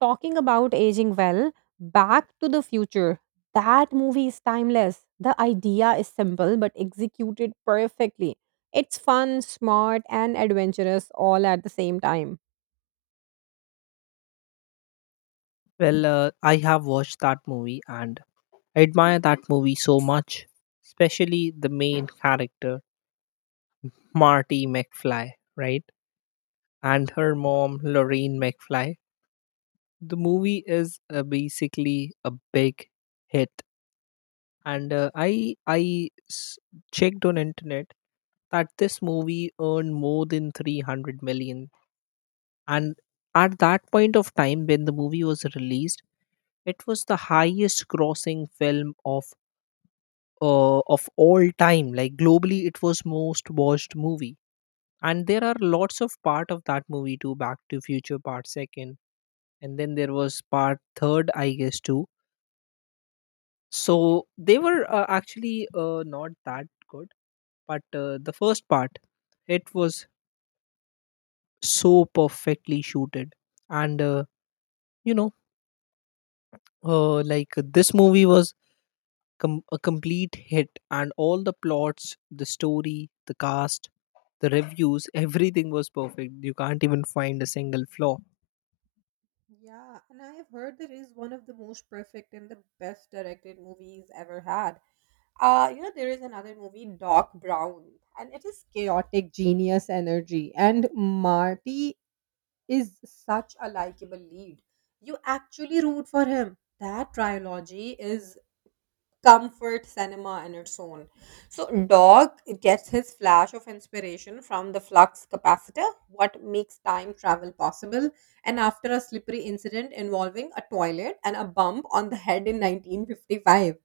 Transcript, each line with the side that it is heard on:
right: Talking about aging well, Back to the Future. That movie is timeless. The idea is simple but executed perfectly. It's fun, smart, and adventurous all at the same time.
left: I have watched that movie and I admire that movie so much, especially the main character, Marty McFly, right? And her mom, Lorraine McFly. The movie is basically a big hit. And I s- Checked on internet that this movie earned more than 300 million, and at that point of time when the movie was released it was the highest grossing film of of all time. Like globally it was most watched movie, and there are lots of part of that movie too. Back to future part second, and then there was part third I guess too. So they were actually not that good, but the first part, it was so perfectly shooted. And uh, you know uh, like this movie was a complete hit, and all the plots, the story, the cast, the reviews, everything was perfect. You can't even find a single flaw.
right: Yeah, and I have heard that it is one of the most perfect and the best directed movies ever had. There is another movie, Doc Brown, and it is chaotic genius energy. And Marty is such a likable lead. You actually root for him. That trilogy is comfort cinema in its own. So, Dog gets his flash of inspiration from the flux capacitor, what makes time travel possible, and after a slippery incident involving a toilet and a bump on the head in 1955.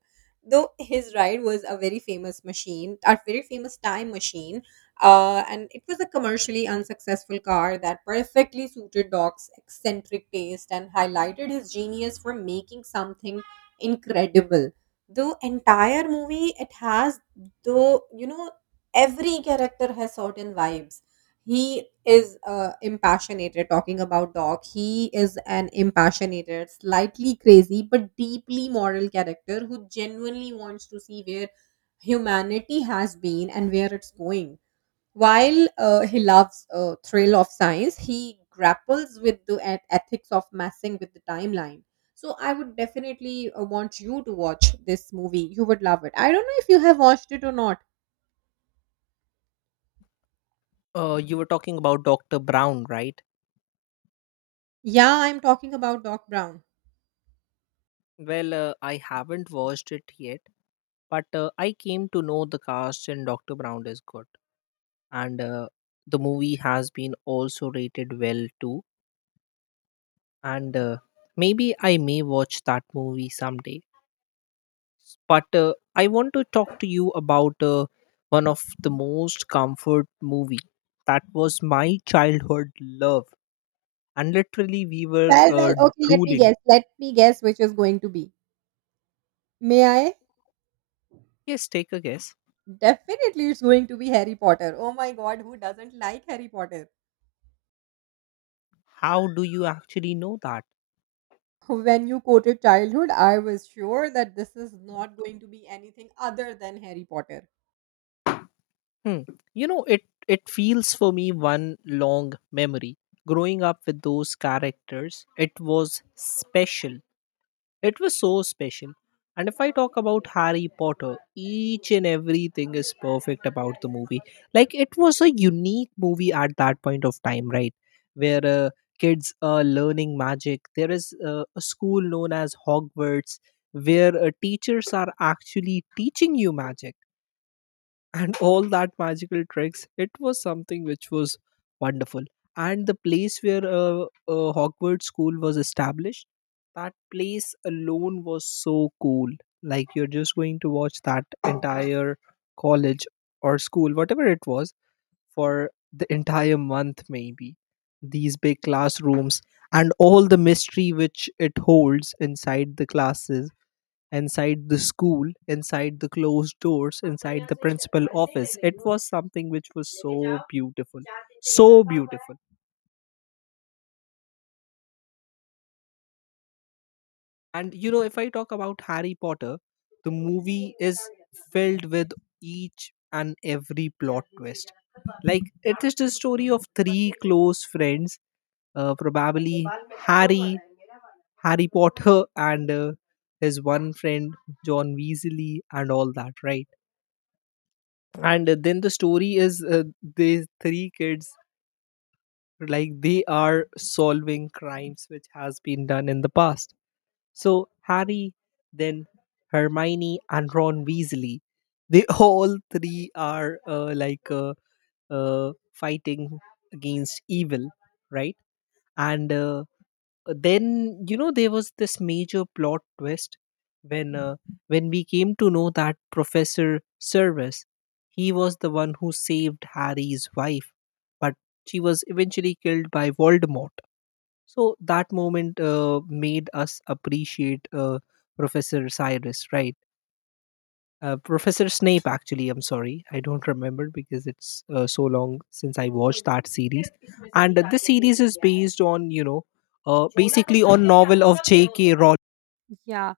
right: Though his ride was a very famous machine, a very famous time machine, and it was a commercially unsuccessful car that perfectly suited Doc's eccentric taste and highlighted his genius for making something incredible. The entire movie, it has, though, every character has certain vibes. He is impassionated. Talking about Dog, he is an impassionated, slightly crazy but deeply moral character who genuinely wants to see where humanity has been and where it's going. While he loves thrill of science, he grapples with the ethics of messing with the timeline. So I would definitely want you to watch this movie. You would love it. I don't know if you have watched it or not.
left: You were talking about Dr. Brown, right?
right: Yeah, I'm talking about Doc Brown.
left: Well, I haven't watched it yet, but I came to know the cast in Dr. Brown is good, and the movie has been also rated well too. And Maybe I may watch that movie someday, but I want to talk to you about one of the most comfort movie that was my childhood love, and literally we were
right: Well, well, okay, let me
left: drooling.
right: guess. Let me guess which is going to be. May I?
left: Yes, take a guess.
right: Definitely, it's going to be Harry Potter. Oh my god, who doesn't like Harry Potter?
left: How do you actually know that?
right: When you quoted childhood, I was sure that this is not going to be anything other than Harry Potter.
left: Hmm. You know, it feels for me one long memory. Growing up with those characters, it was special. It was so special. And if I talk about Harry Potter, each and everything is perfect about the movie. Like it was a unique movie at that point of time, right? Where kids are learning magic. There is a school known as Hogwarts where teachers are actually teaching you magic and all that magical tricks. It was something which was wonderful. And the place where Hogwarts School was established, that place alone was so cool. Like you're just going to watch that entire college or school, whatever it was, for the entire month, maybe. These big classrooms and all the mystery which it holds inside the classes, inside the school, inside the closed doors, inside the principal office. It was something which was so beautiful, so beautiful. And you know, if I talk about Harry Potter, the movie is filled with each and every plot twist. Like, it is the story of three close friends, probably Harry, Harry Potter, and his one friend, John Weasley, and all that, right? And then the story is, these three kids, like they are solving crimes which has been done in the past. So Harry, then Hermione and Ron Weasley, they all three are fighting against evil, right? and Then you know there was this major plot twist when, when we came to know that Professor Service, he was the one who saved Harry's wife, but she was eventually killed by Voldemort. So that moment made us appreciate Professor Cyrus, right? Professor Snape, actually. I'm sorry, I don't remember because it's so long since I watched that series. And this series is based on, you know, basically on novel of J.K. Rowling.
right: Yeah.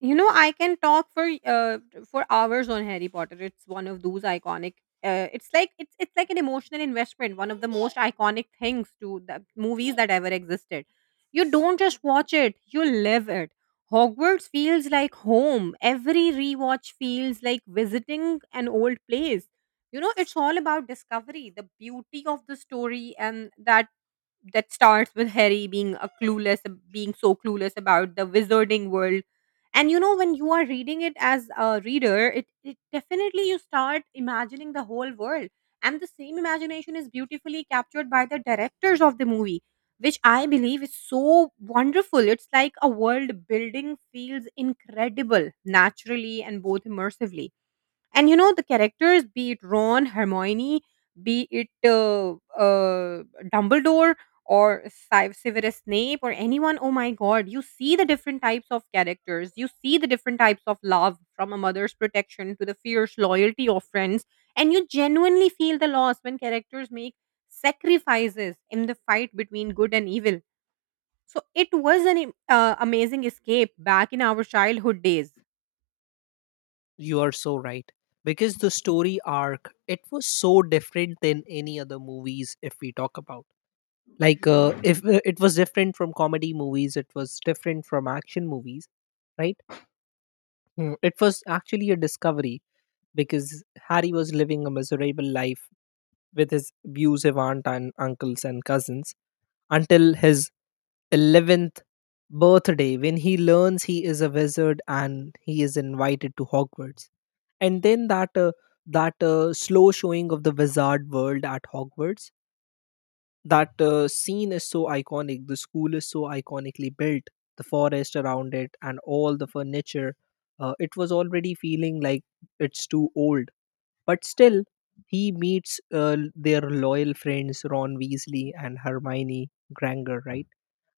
right: I can talk for for hours on Harry Potter. It's one of those iconic. It's like it's like an emotional investment. One of the most iconic things to the movies that ever existed. You don't just watch it; you live it. Hogwarts feels like home. Every rewatch feels like visiting an old place. It's all about discovery, the beauty of the story, and that starts with Harry being so clueless about the wizarding world. And when you are reading it as a reader, it definitely you start imagining the whole world. And the same imagination is beautifully captured by the directors of the movie, which I believe is so wonderful. It's like a world building feels incredible naturally and both immersively. And the characters, be it Ron, Hermione, be it uh, Dumbledore or Severus Snape or anyone, oh my God, you see the different types of characters. You see the different types of love from a mother's protection to the fierce loyalty of friends. And you genuinely feel the loss when characters make sacrifices in the fight between good and evil. So it was an amazing escape back in our childhood days.
left: You are so right, because the story arc, it was so different than any other movies. If we talk about, like if it was different from comedy movies, it was different from action movies, right? Mm, it was actually a discovery because Harry was living a miserable life with his abusive aunt and uncles and cousins until his 11th birthday when he learns he is a wizard and he is invited to Hogwarts. And then that that slow showing of the wizard world at Hogwarts, that scene is so iconic. The school is so iconically built, the forest around it and all the furniture, it was already feeling like it's too old, but still, he meets their loyal friends Ron Weasley and Hermione Granger, right?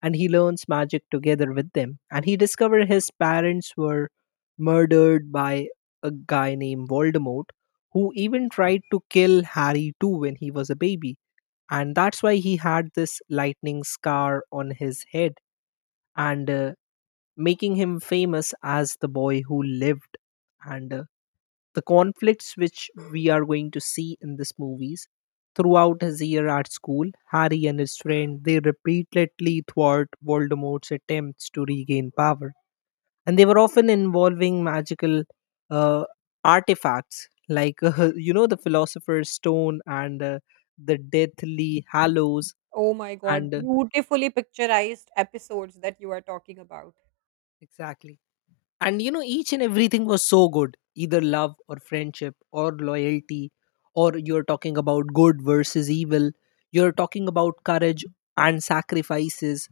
left: And he learns magic together with them. And he discovers his parents were murdered by a guy named Voldemort, who even tried to kill Harry too when he was a baby. And that's why he had this lightning scar on his head. And Making him famous as the boy who lived. And The conflicts which we are going to see in this movies throughout his year at school, Harry and his friend, they repeatedly thwart Voldemort's attempts to regain power, and they were often involving magical uh, artifacts like you know, the philosopher's stone and the deathly hallows.
right: Oh my God,
left: And
right: beautifully picturized episodes that you are talking about.
left: Exactly. And you know, each and everything was so good, either love or friendship or loyalty, or you're talking about good versus evil, you're talking about courage and sacrifices.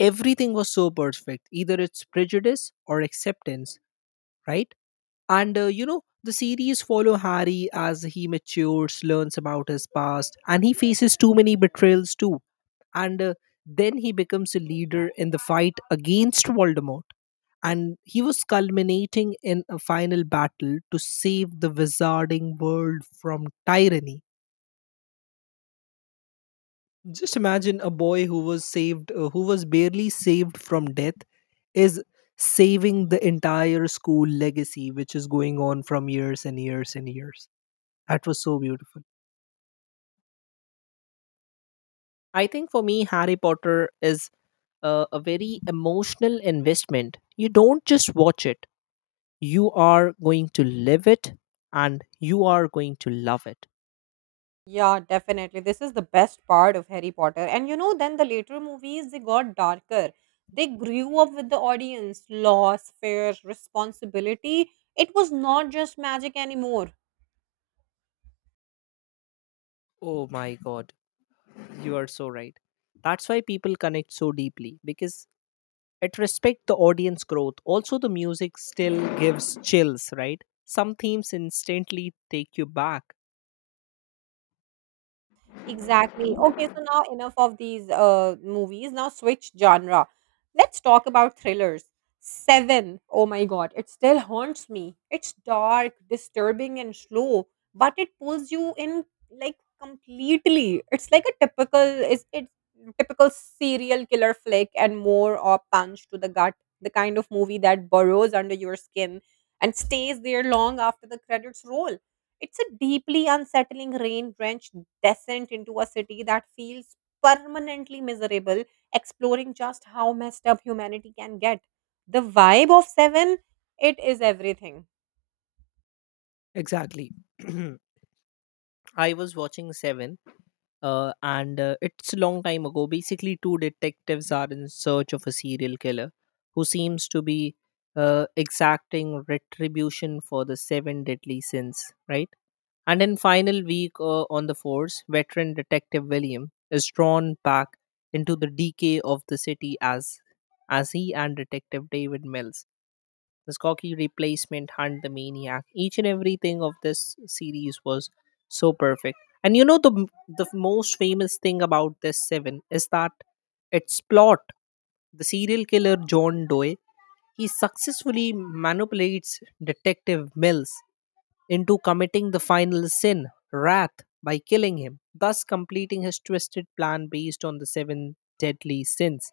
left: Everything was so perfect, either it's prejudice or acceptance, right? And you know, the series follow Harry as he matures, learns about his past, and he faces too many betrayals too. And Then he becomes a leader in the fight against Voldemort, and he was culminating in a final battle to save the wizarding world from tyranny. Just imagine a boy who was saved, who was barely saved from death, is saving the entire school legacy, which is going on from years and years and years. That was so beautiful. I think for me, Harry Potter is a very emotional investment. You don't just watch it, you are going to live it and you are going to love it.
right: Yeah, definitely. This is the best part of Harry Potter. And then the later movies, they got darker. They grew up with the audience, loss, fear, responsibility. It was not just magic anymore.
left: Oh my God, you are so right. That's why people connect so deeply, because it respect the audience growth. Also, the music still gives chills, right? Some themes instantly take you back.
right: Exactly. Okay, so now enough of these movies. Now switch genre. Let's talk about thrillers. Seven. Oh my god, it still haunts me. It's dark, disturbing, and slow, but it pulls you in like completely. It's like a typical, is it typical, serial killer flick and more or punch to the gut. The kind of movie that burrows under your skin and stays there long after the credits roll. It's a deeply unsettling, rain drenched descent into a city that feels permanently miserable, exploring just how messed up humanity can get. The vibe of Seven, it is everything.
left: Exactly. I was watching Seven, and it's a long time ago. Basically, two detectives are in search of a serial killer who seems to be exacting retribution for the seven deadly sins, right? And in final week on the force, veteran detective William is drawn back into the decay of the city as he and detective David Mills, the Skokie replacement, Hunt the Maniac. Each and everything of this series was so perfect. And you know the most famous thing about this seven is that its plot. The serial killer John Doe, he successfully manipulates Detective Mills into committing the final sin, wrath, by killing him, thus completing his twisted plan based on the seven deadly sins.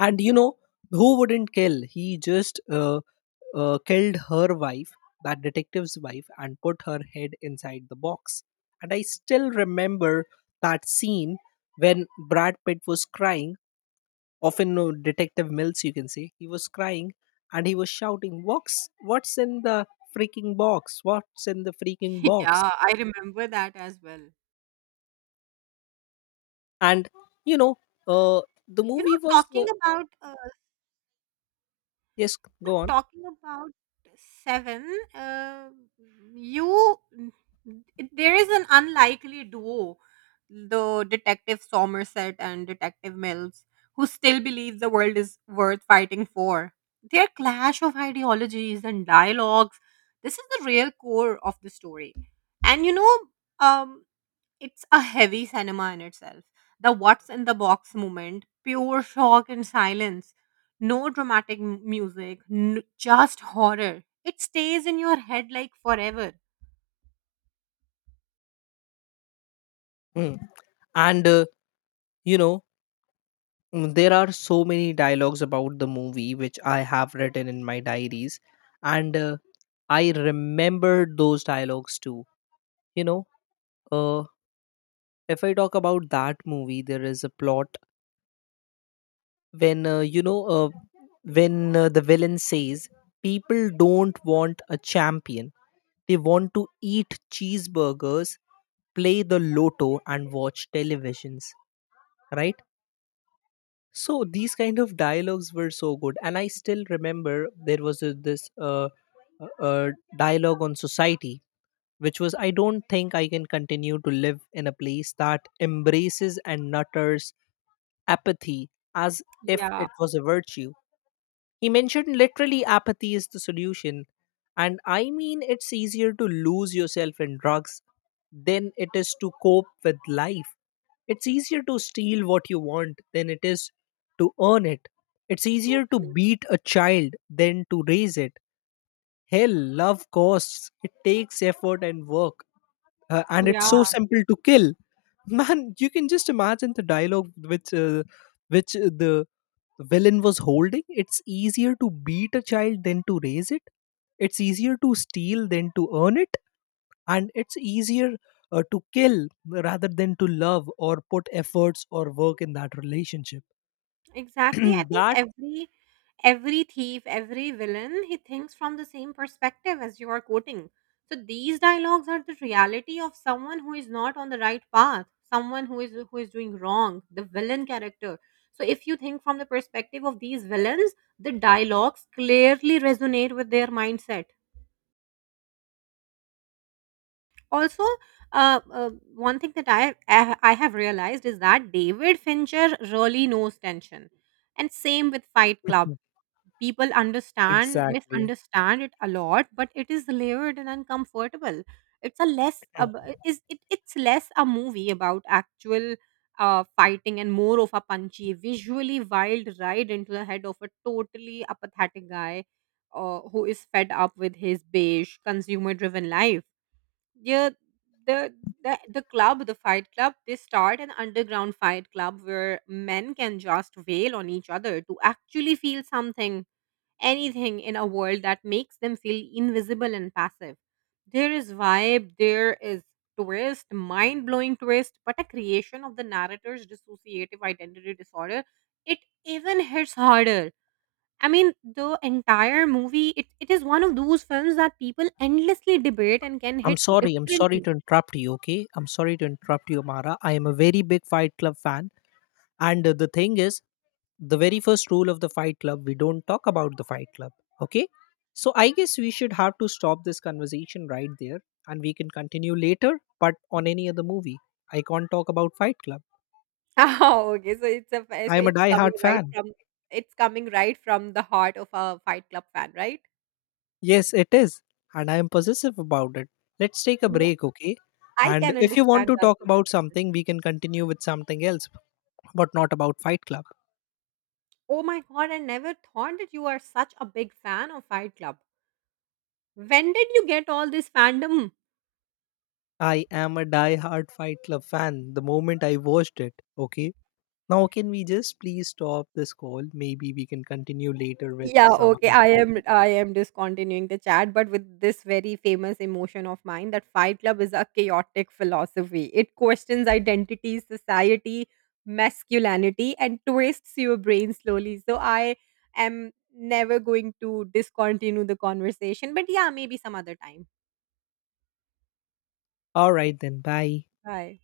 left: And you know, who wouldn't kill? He just killed her wife, that detective's wife, and put her head inside the box. And I still remember that scene when Brad Pitt was crying, often no Detective Mills you can say, he was crying and he was shouting, what's in the freaking box? What's in the freaking box?
right: Yeah, I remember that as well.
left: And you know, uh, the
right: You know,
left: movie was
right: talking about
left: yes,
right: Not
left: go on.
right: talking about seven. Uh, you, there is an unlikely duo, the Detective Somerset and Detective Mills, who still believe the world is worth fighting for. Their clash of ideologies and dialogues. This is the real core of the story, and um, it's a heavy cinema in itself. The what's in the box moment, pure shock and silence, no dramatic music, just horror. It stays in your head like forever.
left: Mm. and you know, mm, there are so many dialogues about the movie which I have written in my diaries, and I remember those dialogues too. You know, uh, if I talk about that movie, there is a plot when, the villain says, "People don't want a champion, they want to eat cheeseburgers, play the lotto, and watch televisions," right? So these kind of dialogues were so good, and I still remember there was this uh, uh, dialogue on society, which was, "I don't think I can continue to live in a place that embraces and nutters apathy as if
right: Yeah,
left: it was a virtue." He mentioned literally apathy is the solution. And I mean, it's easier to lose yourself in drugs than it is to cope with life. It's easier to steal what you want than it is to earn it. It's easier to
right: totally.
left: beat a child than to raise it. Hell, love costs. It takes effort and work. And it's so simple to kill. Man, you can just imagine the dialogue which the villain was holding. It's easier to beat a child than to raise it. It's easier to steal than to earn it. And it's easier to kill rather than to love or put efforts or work in that relationship.
right: Exactly. I think
left: That
right: every thief, every villain, he thinks from the same perspective as you are quoting. So these dialogues are the reality of someone who is not on the right path, someone who is doing wrong, the villain character. So if you think from the perspective of these villains, the dialogues clearly resonate with their mindset. Also, one thing that I have realized is that David Fincher really knows tension, and same with Fight Club. People understand,
left: exactly.
right: misunderstand it a lot, but it is layered and uncomfortable. It's a less ab- is it, it's less a movie about actual fighting and more of a punchy, visually wild ride into the head of a totally apathetic guy who is fed up with his beige consumer driven life. Yeah, the the club, the fight club, they start an underground fight club where men can just wail on each other to actually feel something, anything in a world that makes them feel invisible and passive. There is vibe, there is twist, mind blowing twist, but a creation of the narrator's dissociative identity disorder, it even hits harder. I mean, the entire movie, it is one of those films that people endlessly debate and can
left: I'm
right: hit
left: sorry. I'm sorry
right: differently.
left: to interrupt you. Okay. I'm sorry to interrupt you, Amara. I am a very big Fight Club fan. And the thing is, the very first rule of the fight club, we don't talk about the fight club, okay? So I guess we should have to stop this conversation right there, and we can continue later. But on any other movie, I can't talk about fight club.
right: Oh, okay.
left: I
right: So
left: am a
right: it's
left: die
right: coming
left: hard
right: right
left: fan.
right: from it's coming right from the heart of a Fight Club fan, right?
left: Yes, it is. And I am possessive about it. Let's take a
right: Yeah,
left: break, okay?
right: I
left: And
right: can
left: if you want
right: understand
left: to
right: that.
left: talk about something, we can continue with something else, but not about fight club.
right: Oh my god, I never thought that you are such a big fan of Fight Club. When did you get all this fandom?
left: I am a die hard fight club fan the moment I watched it. Okay. Now, can we just please stop this call? Maybe we can continue later with
right: Yeah,
left: some
right: okay.
left: other
right: I am
left: topic.
right: I am discontinuing the chat, but with this very famous emotion of mine that Fight Club is a chaotic philosophy. It questions identity, society, masculinity, and twists your brain slowly. So I am never going to discontinue the conversation. But yeah, maybe some other time.
left: All right, then. Bye.
right: Bye.